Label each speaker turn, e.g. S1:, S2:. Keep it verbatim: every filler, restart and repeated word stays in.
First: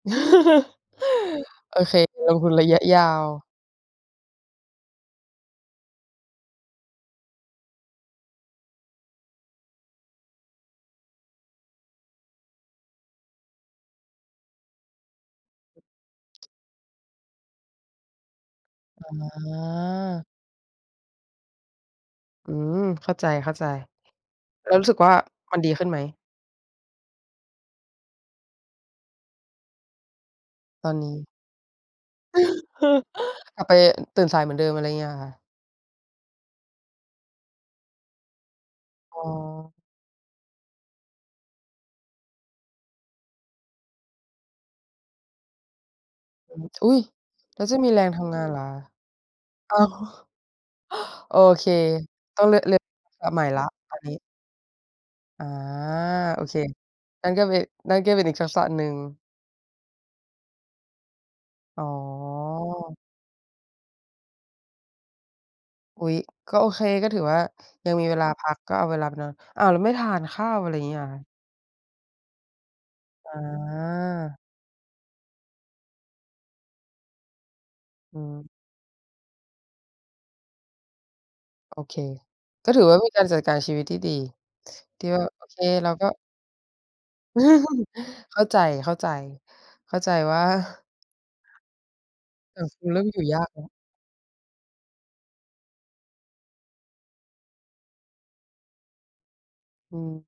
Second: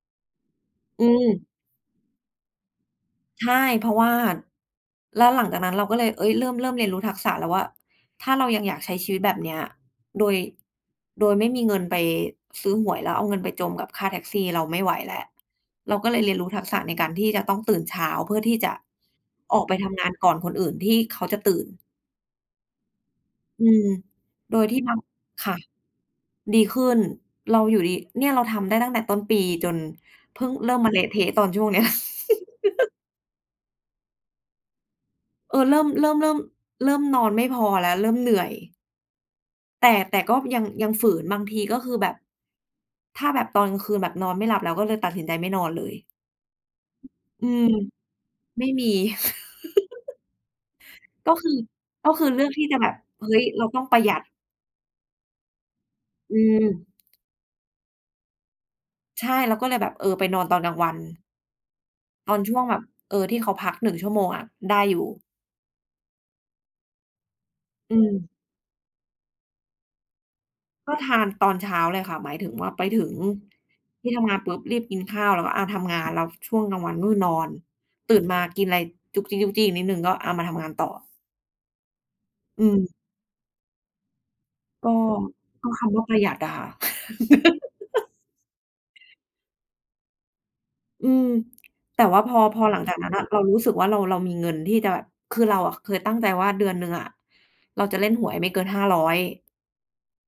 S1: อืม
S2: โอเค ลงทุนระยะยา
S1: ใช
S2: ว
S1: ่ เพราะว่า แล้วหลังจากนั้น เราก็เลย เฮ้ย เริ่ม เริ่มเรียนรู้ทักษะแล้วว่า ถ้าเรายังอยากใช้ชีวิตแบบเนี้ย โดย โดยไม่มีเงินไปซื้อหวย แล้วเอาเงินไปจมกับค่าแท็กซี่ เราไม่ไหวแล้ว เราก็เลยเรียนรู้ทักษะในการที่จะต้องตื่นเช้า เพื่อที่จะ
S2: อ
S1: ออกไปทำงาน
S2: ๋อ
S1: ก่อนคนอื่นที่เขาจะตื่น
S2: อืม เข้าใจ
S1: อืม
S2: ๆ
S1: โดย
S2: แล้
S1: ท
S2: ว
S1: ี่
S2: รู้
S1: เร
S2: สึ
S1: า
S2: กว่า
S1: ค่
S2: มั
S1: ะ
S2: นดีขึ้นไหม?
S1: ดีขึ้น เราอยู่ดี เนี่ย เราทำได้ตั้งแต่ต้นปี จนเพิ่งเริ่ม
S2: ต
S1: ม
S2: อ
S1: า
S2: น
S1: เล
S2: น
S1: ะ
S2: ี
S1: เท
S2: ้
S1: ะตอนช่วงเนี้ย
S2: กลับไปตื่นสายเหมือนเดิม อะไรเงี้ย เหรอคะ?
S1: เออ เริ่ม เริ่ม เริ่ม เริ่มนอนไม่พอแล้ว เริ่มเหนื่อย
S2: อ๋อ
S1: แต่ แต่ก็ยัง ยังฝืนบางที ก็คือแบบ ถ้าแบบตอนกลางคืนแบบนอนไม่หลับ เราก็เลยตัดสินใจไม่นอนเลย
S2: อืม อุ๊ย!
S1: อื
S2: แล้
S1: ม
S2: วจะมีแรงทำงานเหรอ
S1: ไม่
S2: คะ?
S1: มี
S2: อ้าว
S1: ก็
S2: โอ
S1: คือ
S2: เค
S1: ก็คือเ
S2: ต
S1: ล
S2: ้
S1: ื
S2: อง
S1: อก
S2: เรี
S1: ท
S2: ยก
S1: ี่
S2: เร
S1: จ
S2: ี
S1: ะ
S2: ยง
S1: แบบ "เฮ
S2: ล
S1: ้
S2: าใหม
S1: ย
S2: ่แล
S1: เ
S2: ้
S1: รา
S2: ว
S1: ต้อง
S2: ต
S1: ป
S2: อ
S1: ร
S2: น
S1: ะห
S2: น
S1: ย
S2: ี
S1: ั
S2: ้
S1: ด"
S2: อ๋อ
S1: อื
S2: โอเค
S1: ม
S2: นั่นก็เป นั่นก็เป็นอีกทักษะหนึ่ง
S1: ใช่ เราก็เลยแบบ เออ ไปนอนตอนกลางวัน
S2: อ๋
S1: ตอนช่วงแบบ
S2: อ
S1: เออ ที่เขาพัก หนึ่ง ชั่วโมงอะ ได้อยู่
S2: อุ๊ย ก็โอเค ก็ถือว่ายั
S1: อื
S2: งมีเว
S1: ม
S2: ลาพัก ก็เอาเวลาไปนอน อ้าว แล้วไม่ทานข้าว อะไรอย่าง
S1: ก
S2: ง
S1: ็
S2: ี้เหร
S1: ท
S2: อค
S1: า
S2: ะ?
S1: นตอนเช้าเลยค่ะ หมายถึงว่า ไปถึง
S2: อ๋
S1: ที่ทำ
S2: อ
S1: งานปุ๊บ รีบกินข้าว แล้วก็ อะ ทำงาน แล้วช่วงกลางวันก็คือนอน ต
S2: อื
S1: ื่นมา
S2: ม
S1: กินอะไรจุ๊กจิ๊ก ๆ อีกนิดหนึ่ง ก็ อา มาทำงานต่อ
S2: โอเค
S1: อ
S2: ก็
S1: ื
S2: ถือว
S1: ม
S2: ่า มีการจัดการชีวิตที่ดี
S1: ก็
S2: ที่ว่า โอเค
S1: ก็ค
S2: เรา
S1: ำว่
S2: ก
S1: า
S2: ็
S1: ประหยัดอะค่ะ
S2: เข้าใจ ๆ เข้าใจว่า
S1: อืม แต่ว่าพอ พ
S2: อะ
S1: อหลั
S2: ค
S1: ง
S2: ือ
S1: จา
S2: เร
S1: ก
S2: ิ่
S1: น
S2: ม
S1: ั้น
S2: อย
S1: น่
S2: ู่
S1: ะ เ
S2: ย
S1: รา
S2: าก
S1: ร
S2: แ
S1: ู
S2: ล
S1: ้
S2: ้ว
S1: สึกว่าเรา เรามีเงินที่จะแบบ คือ เราอะเคยตั้งใจว่า เดือนหนึ่งอะเราจะเล่นหวยไม่เกิน ห้าร้อย
S2: อืม